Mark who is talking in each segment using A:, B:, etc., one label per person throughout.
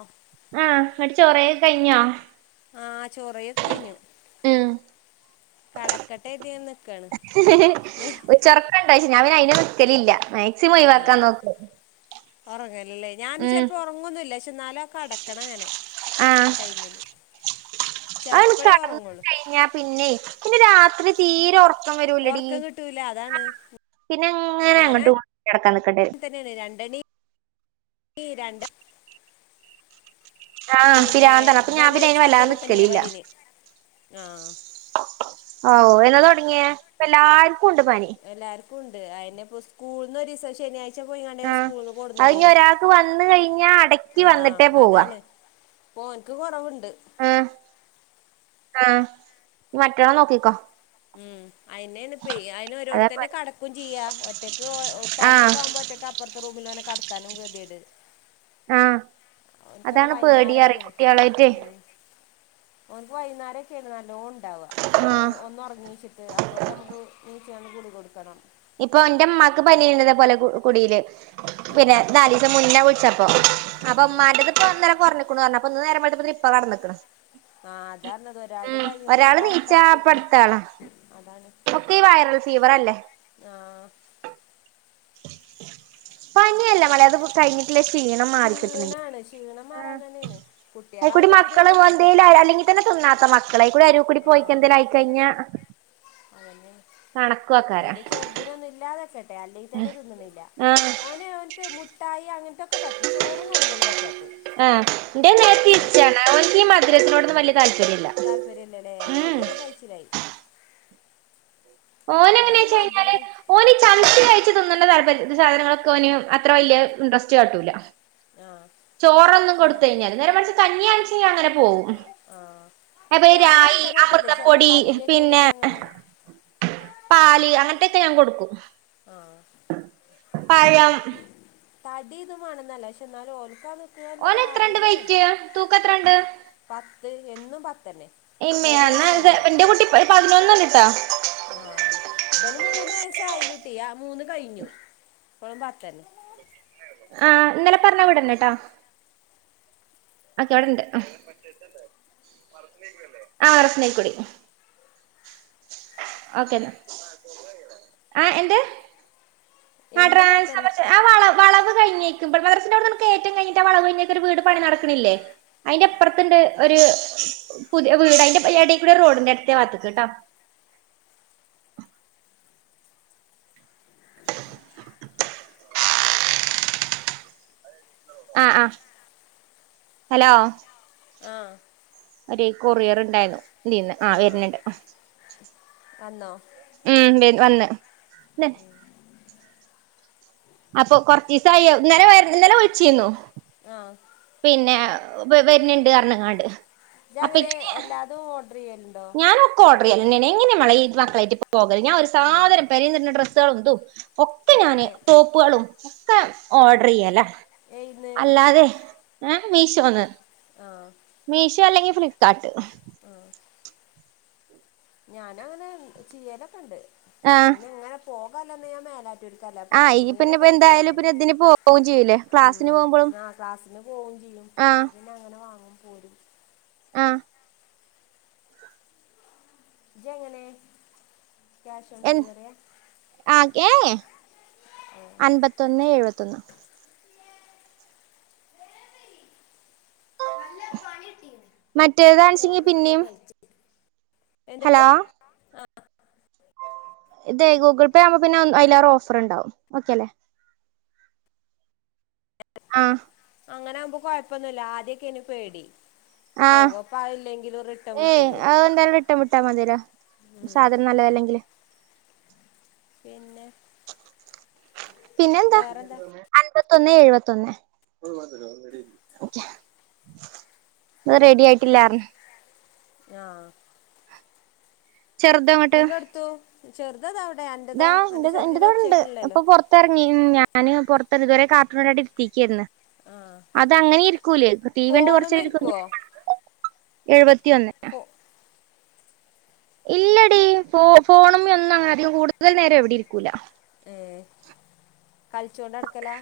A: അഫ്
B: ആഹ് ഇന്നെട്ട് ചൊറെഴി ഒക്കെ കഴിഞ്ഞോ?
A: ആഹ് ചോറെയി ഒക്കെ കഴിഞ്ഞു
B: ഉം
A: കടക്കട്ടെ എഴുതി നിക്കാണ്
B: ഉച്ച ഒർ ണ്ടാ ചോയ്ച്ഞൻ അയിന് നിക്കലില്ല ഒഴിവാക്കാൻ
A: ആഹ്
B: നോക്കും
A: ഒറങ്ങെൽ ഇല്ലെയ് ഞാൻ
B: ഉം
A: ചിലപ്പോ ഉറങ്ങൊന്നും ഇല്ല പക്ഷെ എന്നാലും കടക്കണം അങ്ങനെ ആ ടൈമില്
B: ആ എനിക്ക്
A: ചിലപ്പോഴേ
B: കടന്ന
A: ഉറങ്ങുള്ളൂ
B: കഴിഞ്ഞ പിന്നെ പിന്നെ രാത്രി തീരെ ഉറക്കം വരൂല്ലടി.
A: ഉറക്കം കിട്ടൂല അതാണ്
B: പിന്നെ അങ്ങനെ
A: ഞാനും
B: അങ്ങോട്ട് നടക്കാ നിക്കട്ടെ
A: അങ്ങനെ തന്നെയാണ് രണ്ടണി ഈ രണ്ട്
B: ആഹ്
A: പിന്നെ
B: പിരാന്താണ് അപ്പൊ ഞാൻ പിന്നെ അയിന് വല്ലാതെ നിക്കലില്ല
A: [unintelligible] ആ
B: ഓ എന്നാ തുടങ്ങിയ ഇപ്പ എല്ലാർക്കും ഉണ്ട് പനി.
A: എല്ലാർക്കും ഉണ്ട് അയിന് ഇപ്പോ സ്കൂളന്ന് ഒരു ദിവസം ശനി ഇപ്പ പോയിങ്ങാണ്ട് ഞാൻ
B: ആഹ്
A: സ്കൂളിന്ന്
B: അത് ഇനി
A: കൊടുന്നതേനു
B: ഒരാൾക്ക് വന്ന് കഴിഞ്ഞാ അടക്കി
A: ആ
B: വന്നിട്ടേ പോവാ
A: അതാണ്. ഓർക്ക് കുറവുണ്ട്
B: ആ ആ മറ്റണം നോക്കിക്കോ?
A: ഉം അതിന് അതിനന്
B: അതാ
A: ഒരോടുത്ത തന്നെ
B: പണി
A: കടക്കും ചെയ്യാ ഒറ്റയ്ക്ക് പനിയൊക്കെ
B: ആഹ്
A: ആകുമ്പോ ഒറ്റക്ക് പ്പറത്തെ റൂമിൽ ഓനെ കടത്താനും കെതെയേട്
B: ആഹ്
A: ഓന്ക്ക്
B: അതാണ് പേടിയറി
A: വൈന്നേരക്കെയാണ്,
B: കുട്ടികളായിട്ടേ
A: ഉം ഓന്ക്ക്‌ വൈന്നേരക്കാണ് നല്ലോണം ഇണ്ടാവ ഒരു
B: ആഹ്
A: ഒന്ന്റങ്ങി ച്ച്ട്ട്. ഇപ്പോക്കെ നമുക്ക് [unintelligible] കൂടി കൊടുക്കണം.
B: ഇപ്പൊ എന്റെ ഇമ്മാക്ക് പനിയുണ്ട്. ഇതേ പോലെ കുടിയില്
A: ആഹ്
B: പിന്നെ നാലീ ദിവസം മുന്നെ വിളിച്ചപ്പോ. അപ്പൊ
A: ആഹ്
B: അമ്മാന്റത് അപ്പം അന്നേരം കുറഞ്ഞിരിക്കണ്, ഇപ്പം നേരം വെളുത്തപ്പോ ഇപ്പൊ കിടന്നേക്കണ്.
A: ആ, അതാഞ്ഞത് ഒരാൾക്ക് കഴിയുമ്പോ
B: നീച്ചാ
A: ഒരാൾക്ക്
B: അപ്പ അടുത്താളാ ഒക്കെ ഈ വൈറൽ ഫീവർ ഇണ്ട്.
A: ആ
B: [unintelligible]
A: [unintelligible]
B: തന്നെയല്ല മോളെ അത് കഴിഞ്ഞിട്ടില്ല. ക്ഷീണം മാറിക്കിട്ടണെങ്കിൽ
A: ക്ഷീണാണ് ക്ഷീണം മാറാൻ തന്നെയാണ്
B: അ കുട്ടി
A: കുട്ടികളാവുമ്പോ പിന്നെ
B: മക്കള്
A: എങ്ങനെയാലും
B: എന്തേല് അല്ലെങ്കിൽ തിന്നാത്ത മക്കളാ ഇവിടെ അരു കൂടി പോയിക്കഴിഞ്ഞാ എന്തേങ്കലയിക്കഴിഞ്ഞ
A: അതന്നെ നിന്റെ ചെറുതിനൊന്നും ഇല്ലാതെ അല്ലെങ്കിൽ തിന്നണൊന്നുമില്ല.
B: ആഹ്
A: ഓന് മുട്ടായി അങ്ങനത്തൊക്കെ പറ്റും. ചോറും കഞ്ഞിയോള്ളൂ പറ്റാത്തത്.
B: ആ എന്റെ നേരെ തിരിച്ചാണ്. എനിക്ക് ഈ മദ്രസെയോടൊന്നും വലിയ താല്പര്യം ഇല്ല.
A: താല്പര്യം ഇല്ലല്ലേ അങ്ങനെയൊക്കെ ഇനി കഴിച്ചിലായി.
B: ഓനങ്ങനെ
A: ഇവന്
B: വെച്ച് കഴിഞ്ഞാല്.
A: മധുരം
B: ഓന് ചംച്ച കഴിച്ച് തിന്ന ണ്ട താല്പര്യ ഒന്നുമില്ല. സാധനങ്ങളൊക്കെ ഓന് അത്ര വലിയ ഇൻട്രസ്റ്റ് കാട്ടൂല്ല.
A: ആ
B: ചോറൊന്നും
A: അല്ല
B: കൊടുത്ത കഴിഞ്ഞാല് നേരെ മറിച്ച് കഞ്ഞിയാന്ന് വെച്ച് കഴിഞ്ഞാ
A: ആ
B: അപ്പൊ
A: ഞാനും അങ്ങനെ
B: അരായി
A: തന്നെ ആട്ടല്ലേ ചിലപ്പോൾ
B: അമൃതംപ്പൊടി
A: കഞ്ഞിയൊക്കെ
B: പിന്നെ
A: ആണെങ്കിൽ അങ്ങനെ
B: പാല് അങ്ങനത്തൊക്കെ ഞാൻ കൊടുക്കും.
A: ആ
B: പഴം
A: തടി ഒന്നും വേണന്നല്ല പക്ഷെ എന്നാലും
B: ഓന്
A: നിൽക്കുന്നതിലൊരു
B: എത്രണ്ട്
A: ആരോഗ്യം വേണ്ടേ
B: വെയ്റ്റ് തൂക്കം എത്രണ്ട്?
A: പത്ത് എന്നും പത്തന്നെ മൂന്ന് വയസ്സായില്ലേ?
B: ഒരു പതിനൊന്നല്ലിട്ടാ
A: ആ ഇവന് മൂന്ന് വയസ്സ് ആയി കുട്ടി ഇവിടെ ആ മൂന്ന് കഴിഞ്ഞു. ഇപ്പളും അങ്ങനെത്തന്നെ.
B: ആ ഇന്നലെ പറഞ്ഞാ അവിടന്നട്ടോ [unintelligible] ഓക്കേെന്നാ. ആ ന്ത്‌?
A: എന്നു പത്തൻ
B: കഴിഞ്ഞേക്ക് മദ്രസിൻ്റെ വ്ട്ന്ന് കേറ്റം കഴിഞ്ഞിട്ട് വളവ് കഴിഞ്ഞൊരു വീട് പണി നടക്കണില്ലേ അതിന്റെ അപ്പുറത്തണ്ട് ഒരു പുതിയ വീട് അതിന്റെ എടേൽക്കൂടെ റോഡ്ണ്ട് എടത്തേ ഭാഗത്ത്ക്ക് ട്ടോ ആഹ് ആഹ് ഹലോ
A: ആഹ്
B: ഒര് കൊറിയർ ഇണ്ടായിന്നു ഇതീന്ന് ആഹ് വര്ന്ന്ണ്ട്
A: വന്നോ
B: ഉം വന്ന് അപ്പൊ കൊർച്ചീസായി അഹ് ഇന്നലെ വ ഇന്നലെ വിൾ ച്ചീന്നു
A: ആഹ്
B: പിന്നെ വര്ഞ്ഞ്ണ്ട് അർഞ്ഞ്ങ്ങാണ്ട്
A: ഇജ് അങ്ങനെ എല്ലാതും ഓഡർ ചെയ്യലുണ്ടോ
B: ഞാനൊക്കെ ഓഡർ ചെയ്യലന്നെണ് എങ്ങെനെ മളെ ഈ മക്കളായിട്ട് പോകല് ഞാൻ ഒര്സാധനം പെരീന്ന്ട്ണ ഡ്രസ്സോളും ഇതും ഒക്കെ ഞാന് ടോപ്പുകളും ഒക്കെ ഓഡർ ചെയ്യലാ
A: ഏയ്ന്ന്
B: അല്ലാതെ ഏ മീഷോന്ന്
A: ആഹ്
B: മീഷോ അല്ലെങ്കി ഫ്ലിപ്കാർട്ട്
A: ആഹ് ഞാനങ്ങനെ ചെയ്യലൊക്കെ ണ്ട്
B: ആഹ്
A: പിന്നെ ഇങ്ങനെ പോകാള്ളന്ന് ഞാൻ മേലാ [unintelligible] അല്ലാപത്താ
B: ആഹ് ഇയ്യ്
A: എന്തിനൊ
B: പിന്നെ ഇപ്പ
A: ലൊക്കായിട്ട്
B: എന്തായാലും
A: പോന്നതേ
B: പിന്നെ ഇതിന് പോവും ചെയ്യൂലേ ക്ലാസ്സിന് പോകുമ്പളും
A: ഉം ആ ക്ലാസ്സിന് പോവും ചെയ്യും
B: ആഹ്
A: അപ്പോ പിന്നെ അങ്ങനെ വാങ്ങുംപോരും
B: ആഹ്
A: ഇജ് എങ്ങനെ
B: എ ആ ഏ ഏ
A: നല്ല പണി കിട്ടീന്
B: മറ്റേതാണച്ചെങ്കി
A: തുറന്ന് നല്ല
B: പിന്നിം
A: വലിച്ചു
B: ഹലോ
A: ആഹ്
B: ഇതേ ഗൂഗിൾ പേ ആകുമ്പം പിന്നെ അതിലേറെ ഓഫർണ്ടാവും ഓക്കെ അല്ലേ ആഹ്
A: അങ്ങനൊവുമ്പോ കൊഴപ്പൊന്നുല്ല ആദ്യൊക്കെ ഏനി പേടി
B: ആഹ്
A: പോകും പ്പ ആളില്ലെങ്കിലും റിട്ടൺ
B: ഏയ്
A: വിട്ടരും ഓല്
B: അത് എന്തായാലും റിട്ടേൺ വിട്ടാൽ മതിയല്ലോ സാധനം നല്ലത് അല്ലെങ്കില്
A: പിന്നെ
B: പിന്നെന്താ
A: വേറെന്താ
B: അത് റെഡി ആയിട്ടില്ലാർഞ്ഞ്
A: ആഹ്
B: ചെറുതങ്ങോട്ട്
A: എന്നിട്ട്ടുത്തു ചെറുത് അതാവിടെ അന്റേതോ അന്റെ ചെറുത് ൻ്റെ ഒച്ചേക്ക്ണ്ല്ലല്ലോ
B: പൊറത്തിറങ്ങിണ് ഞാന് പുറത്ത്ന്ന് ഇത് വരെ. കാർട്ടൂണ് കണ്ട് ഇരിത്തിക്കായിന്ന്
A: ആ
B: അത് അങ്ങനെ ഇരിക്കൂലേ ടീവിണ്ട്
A: ഫോണും
B: കൊറച്ച് രിക്കും
A: ഇരിക്കുവോ ഫോ
B: ഇല്ലടി ഫോ ഫോണ് മെ ഒന്നും അങ്ങനെ അധികം കൂടുതൽ നേരം എവിടെ ഇരിക്കൂല
A: ഏ കളിച്ചോണ്ട്ടക്കലാ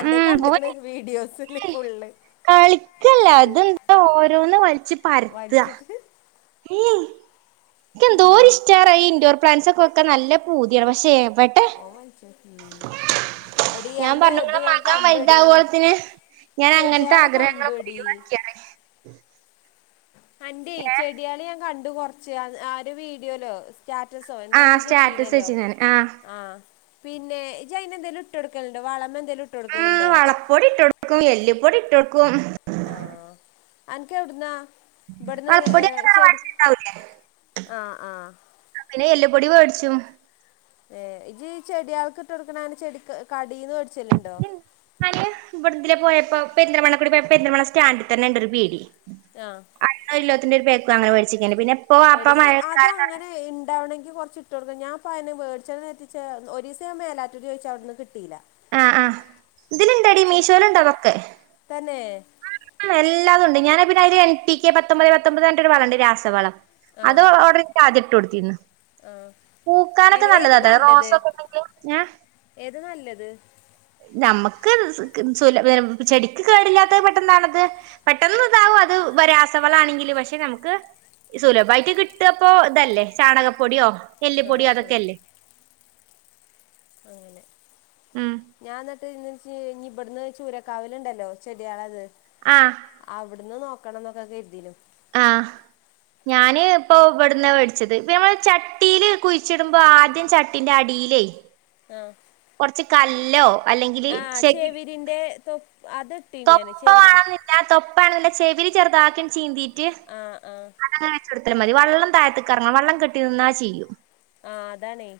A: അന്റെ
B: ഉം
A: കണ്ട്ക്ക്ണ്
B: ഓന്
A: വീഡിയോസ് ല് പൊള്ള്
B: കളിക്കല്ല തെന്താ ഓരോന്ന് വലിച്ച്
A: വലിച്ചിട്ട്
B: മ്ഹ് എനികോന്തോരിഷ്ടാ ഈ ഇൻഡോർ പ്ലാന്റ്സ് ഒക്കെ നല്ല പൂതിയാണ് പക്ഷെ എവി
A: ഓ വച്ചോ എടി
B: ഞാൻ
A: അന്റെ
B: പറഞ്ഞു
A: ഇത്
B: ഇങ്ങളെ
A: ഞാൻ
B: മകൻ
A: കണ്ടടി
B: വലുതാവോളത്തിന് ഞാൻ അങ്ങനത്തെ
A: ചെടിയാള്
B: ആഗ്രഹങ്ങളൊക്കെ
A: കണ്ടുവെടി
B: ഒഴിവാക്കിയാണ്
A: അന്റെ
B: ഏഹ്
A: ചെടിയള് ഞാൻ കണ്ടു കൊറച്ച് ആ ഒര് വീഡിയോലോ സ്റ്റാറ്റസോ
B: ആഹ്
A: എന്തോന്ന്
B: സ്റ്റാറ്റസ്
A: ഇജ്ജ്ട്ടീനല്ലോ
B: വെച്ച് ഞാൻ ആഹ്
A: ആ പിന്നെ ഇജ് അയ്ന് എന്തേലും ഇട്ട് കൊടുക്കലുണ്ടോ വളമ എന്തേലും ഇട്ട് കൊടുക്കലുണ്ടോ
B: പൊടിട്ടൊടുക്കും എല്ല് പൊടിട്ടൊടുക്കും
A: ആഹ് അൻക്ക് എവിട്ന്നാ ഇവിട്ന്ന് ഏ
B: വളപ്പൊടിയൊക്കെ
A: ചെടി
B: തറവാട്ടിലുണ്ടാവൂലേ
A: ആഹ് ആഹ്
B: ആ പിന്നെ എല്ല് പൊടി വേട്ച്ചും
A: ഏ ഇജ് ചെടികൾക്ക് ഇട്ട് കൊടുക്കണ അങ്ങനെ ചെടി കടീന്ന് മേിച്ചല്ലുണ്ടോ
B: അല്ല ഇവിട ഇതിലെ പോയപ്പോ പെരി ന്തൽ മണ കൂടി പോയപ്പോ പേരിദൽമണ സ്റ്റാൻഡിൽ തന്നെ ഉണ്ടരു പീഡി
A: ആഹ്
B: അന്നോല്ലോത്തിന്റെ ഒരു പേക്ക് അങ്ങനെ മേടിച്ചിക്കേനീ പിന്നെ ഇപ്പ വാപ്പ മഴക്കാലം തൊടങ്ങി
A: പിന്നെ ഇണ്ടാവണെങ്കി കൊറച്ച് ഇട്ട് കൊടുക്കണം ഞാൻ ഇപ്പ ആന്നെയാ വേടിച്ചാന്ന് കരുതി ചെ ഒരീസം ഞാൻ മേലാറ്റുരുന്ന് ചോയ്ച്ച അവിടുന്ന് കിട്ട് ട്ടീല്ല
B: ആഹ് ആഹ് ഇതില്ണ്ടടി മീഷോല്ണ്ട് അതൊക്കെ
A: തന്നെ
B: [unintelligible] എല്ലാതും ഇണ്ട് ഞാനത് പിന്നെ അതില് എൻ പി കെ പത്തൊമ്പതെ പത്തൊമ്പതെ പറഞ്ഞിട്ടൊരു വളം ഇണ്ട് രാസവളം അത്
A: ആഹ്
B: ഓർഡർ ആദ്യ ഇട്ട് കൊടുത്തിരുന്ന് പൂക്കാനൊക്കെ
A: എങ്ങനെ ഏതാ
B: നല്ലതാത്
A: നല്ലത്
B: റോസൊക്കെ ഇണ്ടെങ്കി ഏഹ്
A: ഏതാ നല്ലത്
B: ഞമ്മക്ക് സ് ക് സുല [unintelligible] ചെടിക്ക് കേടില്ലാത്ത പെട്ട് പൊട്ടന്നാണത് പെട്ടെന്ന് ഇതാവും അത് വര രാസവള ആണെങ്കില് പക്ഷെ ഞമ്മക്ക് സുലഭയിട്ട് കിട്ടപ്പോ ഇതല്ലേ ചാണകപ്പൊടിയോ
A: ആ
B: എല്ലിപ്പൊടിയോ
A: ആ
B: അതൊക്കെ അല്ലേ
A: അങ്ങനെ
B: ഉം
A: ഞൻ ന്നെ ട്ട് ഞ്ഞ്ച് ഞ്ഞി ഇവിടന്ന് ചൂരക്കാവലുണ്ടല്ലോ ചെടികളത്
B: ആഹ്
A: അവിട്ന്ന് നോക്കണംന്നൊക്കെ കരുതിനു
B: ആഹ് ഞാന് ഇപ്പൊ ഇവിെടുന്ന വെടിച്ചത് പ്പ നമ്മള് ചട്ടിൽ കുഴിച്ചിടുമ്പോ ആദ്യം ചട്ടിന്റെ അടിലേ
A: ആഹ്
B: കൊറച്ച് കല്ലോ അല്ലെങ്കിൽ
A: ആഹ്
B: ചെകി
A: ചെവിരിന്റെ തൊപ്പ് അത് ഇട്ട്
B: തൊപ്പ വാണന്നില്ല തൊപ്പ ആണെന്നില്ല ചെവില് ചെറുതാക്കി ഇങ്ങ് ചീന്തീറ്റ്
A: ആഹ് ആഹ്
B: അതങ്ങനെ വെച്ചൊടുത്താലും മതി വെള്ളം താഴത്തക്ക് എറങ്ങ വള്ളം കെട്ടി നിന്നാ ചീയും
A: ആഹ് അതാണേ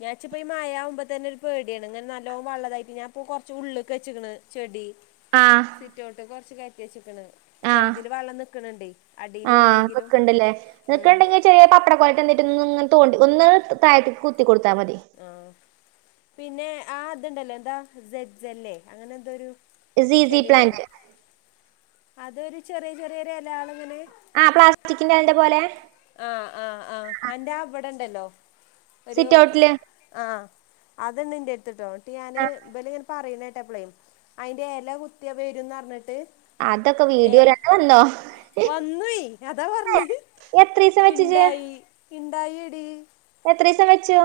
A: ഈ ആയ്ച്ചപ്പോ ഈ മയാ ആവുമ്പോ തന്നെ ഒരു പേടിയാണ് ഇങ്ങനെ നല്ലോ വള്ളതായിട്ട് ഞാനിപ്പോ കൊറച്ച് ഉള്ള്ക്ക് വെച്ച്ക്കണ് ചെടി
B: ആഹ്
A: സിറ്റഔട്ട്ക്ക് കൊറച്ച് കയറ്റി വച്ചിക്ക്ണ്
B: ആഹ്
A: ചെലതില് വെള്ളം നിക്കണ് ഇണ്ടെ അടീല്
B: ആഹ്
A: ഇണ്ടങ്കിലും
B: നിക്ക്ണ്ട്ല്ലേ
A: ഉം
B: നിക്ക്ണ്ടെങ്കി ചെറിയ പപ്പടക്കൊലെ ട്ടെ ന്തിട്ട്ന്ന് ഇന്ന് ന്ന് തോണ്ടി ഒന്ന് താഴത്ത്ക്ക് കുത്തി കൊടുത്താൽ മതി
A: ആഹ് പിന്നെ ആ ഇതുണ്ടല്ലോ എന്താ സെഡ് സെല്ലെ അങ്ങനെ എന്തോരു
B: സീസി
A: ചെടിണ്ടല്ലോ
B: പ്ലാന്റ്
A: അതൊരു ചെറിയ ചെറിയൊരു എലകള് ഇങ്ങനെ
B: ആഹ് പ്ലാസ്റ്റിക്കിന്റ തിന്റെ പോലെ
A: ആഹ് ആഹ് ആഹ് അന്റെ ആഹ് വിടെണ്ടല്ലോ ഒരു
B: സിറ്റൗട്ടില്
A: ആഹ് അത്ണ്ട് ഇൻ്റെട്ത്ത്ട്ടോ ഇട്ട് ഞാന് ഇബലിങ്ങനെ പറീണാ കേട്ടപ്പളെ അയിന്റെ എല കുത്തിയാ വെരുന്ന് പറഞ്ഞിട്ട്
B: അതൊക്കെ
A: യെലെ
B: വീഡിയോയിലന്നെ വന്നോ
A: വന്നൂ അതാ പറഞ്ഞത്
B: എത്രീസം വെച്ചിജ്
A: ഇണ്ടായി ഇണ്ടായി എടീ
B: എത്രീസം വെച്ചു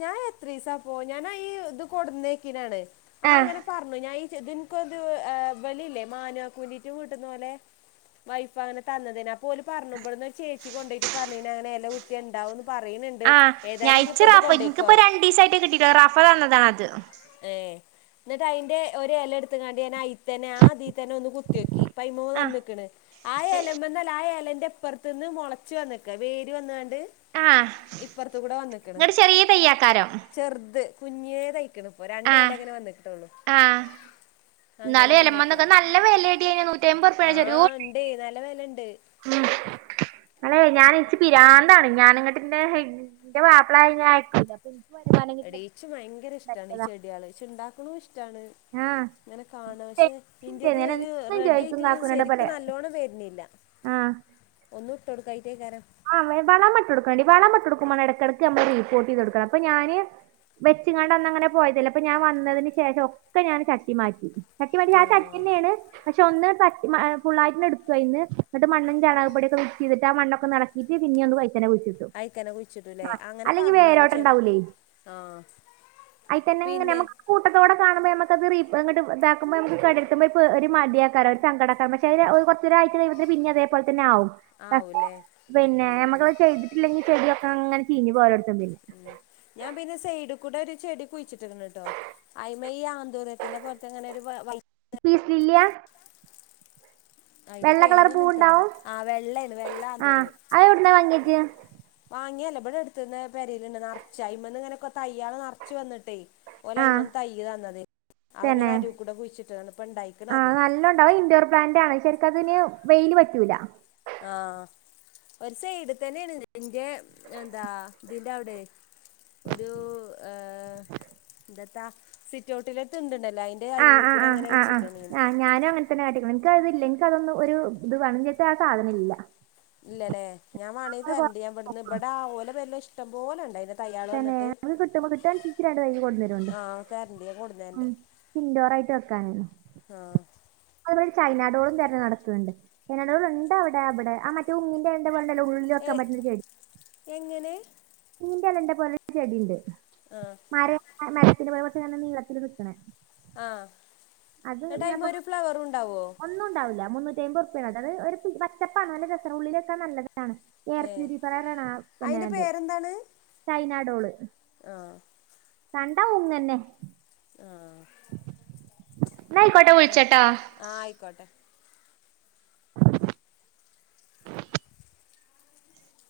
A: ഞാൻ എത്രീസപോ ഞാനാ ഈ ഇത് കൊടന്നേക്കിനാണ് ആഹ് അങ്ങനെ പറഞ്ഞു ഞാൻ ഈ ചെ ഇത്ൻക്ക് ഒരു ഏഹ് ഇവലില്ലേ മാനു ആക്കൂൻ്റെ [unintelligible] വീട്ടുന്നോലെ വൈഫ് അങ്ങനെ തന്നതേനു അപ്പോ ഓല് പറഞ്ഞു ഇബട്ന്ന് ഒര് ചേച്ചി കൊണ്ടോയിറ്റ് പറഞ്ഞിനി അങ്ങനെ എല കുത്തിയാ ഇണ്ടാവൂന്ന് പറയിണ്ണ്ട് ഏതായാലും ഇജ്
B: ക്ക്റഫയ് ൻക്കിപ്പോ രണ്ടീസയിട്ട് കിട്ടിട്ടുള്ളു റഫ തന്നതാണത്
A: ഏഹ് ന്നിട്ട് അയിന്റെ ഒരെലയെടുത്ങ്ങാട് ഞാൻ അയിത്തന്നെ ആഹ് തിത്തന്നെ ഒന്ന് കുത്തിനോക്കി പൈമൂന്ന്
B: ആഹ്
A: വന്നക്ക ആഹ് എലമ്പ ആ ഏലന്റെ അപ്പുറത്ത് നിന്ന് മുളച്ചു വന്നക്ക വേര് വന്നണ്ട് ഇപ്പറത്ത കൂടെ വന്ന്ക്കണ്
B: തയ്യക്കാരം
A: ചെറുത് കുഞ്ഞേ തയ്ക്കണ ഇപ്പോ
B: ആഹ്
A: രണ്ടേല ഇങ്ങനെ വന്നട്ടോള്ളു
B: എന്നാല എലമന്നൊക്കെ നല്ല വിലടി അയിന് നൂറ്റിമ്പത് റുപ ആണ് ചെരൂ
A: ടി നല്ല വെലണ്ട്
B: ഉം അല്ലെ ഞാൻ ഇച്ചി പിരാന്താണ് ഞാനിങ്ങട്ടിന്റെന്റെ മാപ്പള ന്നെ അയക്കൂല അപ്പൊ ഇൻക്ക് വരുമാനം
A: എടീച്ച ഭയങ്കര ഇഷ്ടമാണ് ഈ
B: കിട്ട്ണ
A: ചെടികൾ ച്ച ണ്ടാക്കണ ഇഷ്ടമാണ്
B: ആഹ്
A: അങ്ങനെ കാണ പക്ഷെ ഇന്റത്
B: ഞാനെന്നും
A: റെഡി
B: ചോയ്ക്കും
A: ആയിട്ടന്ന്
B: കാക്കൂനോട്
A: ശരിക്കും
B: പറിയാ
A: നല്ലോണം വെരുന്നില്ല
B: ആഹ്
A: ഒന്നും ഇട്ട് കൊട്കായിട്ടേകാരം
B: ആഹ് വളംട്ട്ടുക്കണ്ട വളം പട്ട് കൊടുക്കുമോ ഇടക്ക് നമ്മളി പ്പോർട്ട് കൊടുക്കണം അപ്പ ഞാന് വെച്ചങ്ങാണ്ടന്ന അങ്ങനെ പോയതല്ല അപ്പൊ ഞാൻ വന്നതിന് ശേഷം ഒക്കെ ഞാൻ ചട്ടി മാറ്റി തട്ടി പരിയാത്ത അടക്ക
A: ആഹ്
B: തന്നെയാണ് പക്ഷെ ഒന്ന് പറ്റ ഫുള്ളായിട്ട് എടുക്കു അതിന്ന് മണ്ണും ചാണകപൊടിയൊക്കെ മിസ് ചെയ്ട്ട് മണ്ണൊക്കെ എള പിറ്റ പിന്ന ഒന്ന് വൈറ്റനെ വിച്ചു
A: അഐക്കനെ കുഴിച്ചിട്ടല്ലേ അങ്ങനെ പറഞ്ഞന്
B: വേരോട്ടം
A: ചെല ആഹ്
B: അയിത്തന്നെ അങ്ങനെ
A: പിന്നെ
B: നമക് കൂട്ടക്കെ കടെ കാണുമ്പോ നമുക്ക ഇതാക്കുമ്പോ ഒരു മടിയാക്കാ സങ്കട പക്ഷ കുറ ഒരുരാഴ്ച പിന്നെ അതെപോലെ തന്നെ ആവും പക്ഷെ
A: ആവുല്ലേ
B: പിന്നെ നമ്മുക്കത് ചെയ്തിട്ടില്ലെങ്കിൽ ചെടിയൊക്കെ അങ്ങനെ ചീഞ്ഞ് പോരോടത്തും പിന്നെ
A: ഉം ഞാൻ പിന്നെ സെയഡ് കൂടെ ഒരു ചെടി കുഴിച്ചിട്ടിന്ന് ട്ടോ അയിമ ഈ ആന്തൂറിയത്തിന്റെ പുറത്തെങ്ങനെ ഒരു
B: പീസില്ല്യ
A: അയിതിന്റെ
B: കളർ
A: പേരൊന്നും നിൽക്കാറില്ല
B: പൂവുണ്ടാവും
A: ആഹ് വെള്ളേണ് വെള്ള
B: ആ
A: ആന്തൂറിയം
B: അത് എവിടുന്ന വാങ്ങിയത്
A: വാങ്ങിയല്ലേ ഇവ്ടടെ അടുത്ത് പരയിലുണ്ട് നിറച്ചും അയ്മെ ഇങ്ങനൊക്കെ തയ്യാള് കുറച്ച് വന്നിട്ടേ
B: ആ
A: ഓലയ്യിമന്ന് തയ്യ തന്നത് അവ അങ്ങനെ
B: തന്നെ
A: അരൂകൂടെ കുഴിച്ചിട്ടാണ് ഇപ്പ ഉണ്ടായിക്കണ
B: ആ
A: അത്
B: നല്ല ഉണ്ടാവും ഇൻോർ പ്ലാന്റ് ആണ് ഷേർക്കതിന് വെയിൽ പറ്റൂല
A: ആഹ് ഒരു സൈട് തന്നെയാണ് നിന്റെ എന്താ ഇതിന്റെ അവിടെ ഒരു എന്താ സിറ്റ് ഔട്ടില് ഒര് ത്ണ്ട്ണ്ടല്ലോ അയി എന്റെ
B: ആ
A: അരൂ
B: ആ ആ
A: കൂടെങ്ങനെ
B: ആ ആ
A: വെച്ചക്കാണ് ഞാന്
B: ആ ഞാനും അങ്ങനത്തന്നെട്ടിക്കണം എനിക്ക അതില്ല എനിക്ക അതൊന്നും ഒരു ഇത്ണ് ആഹ് സാധനം ഇല്ല
A: ഇല്ലല്ലേ ഞാൻ വണങ്കി
B: അത്
A: തരണ്ട്
B: കുറച്ച്
A: ഞാൻ ഇവിടുന്ന്
B: നോക്കണം.
A: ഇവിടെ ഓല പരിലും ഇഷ്ടം പോലെണ്ട്
B: തന്നെ അത് കിട്ടുമ്പോ കിട്ടാണ്ച്ച ഇന്കി രണ്ട് തയ്യ് കൊടുുന്നേരുണ്ടും
A: ആഹ് തരണ്ട് ഞാൻ കൊടുന്നരണ്ട്
B: ഇൻഡോറ ആയിട്ട് വെക്കാനോ
A: ആഹ്
B: അതുപ ചൈനാഡോളും തെരെഞ്ഞ് നടക്കുന്നുണ്ട് ചൈനാഡോൾ ഇണ്ടോ അവിടെ അവിടെ ആ മറ്റേ ങ്ങിന്റെ [unintelligible] ഉള്ളി
A: ഏ
B: വെക്കാൻ പറ്റ്ണ [unintelligible]
A: എങ്ങനെ
B: നീന്റെ അലന്റെ പോലെ ചെടിണ്ട്
A: ആഹ്
B: ആരെ മരത്തിൽ പോ പക്ഷെങ്ങന്നെ നീളത്തിൽ നിൽക്കണേ
A: ആഹ്
B: അത്
A: എന്നിട്ട് അയിമെ
B: പ്പ
A: ഒരു ഫ്ലവറും ഉണ്ടാവോ
B: ഒന്നുംണ്ടാവില്ല മുന്നൂറ്റി അയിമ്പർ അത് ഒരു പച്ചപ്പാണോല്ലെ രസാണ് ഉള്ളിലൊക്കെ നല്ലതാണ്
A: ഏഹ്
B: എയർപ്യൂരിഫൈഡ് ആണ് പിന്നെ
A: അയിൻ്റെ പേരെന്താണ്
B: സൈനാഡോള്
A: ആഹ്
B: കണ്ടാ ഒന്ന് തന്നെ
A: ആഹ്
B: ന്നായിക്കോട്ടെ
A: അത്
B: വിളിച്ചട്ടാ
A: ആഹ് ആയിക്കോട്ടെ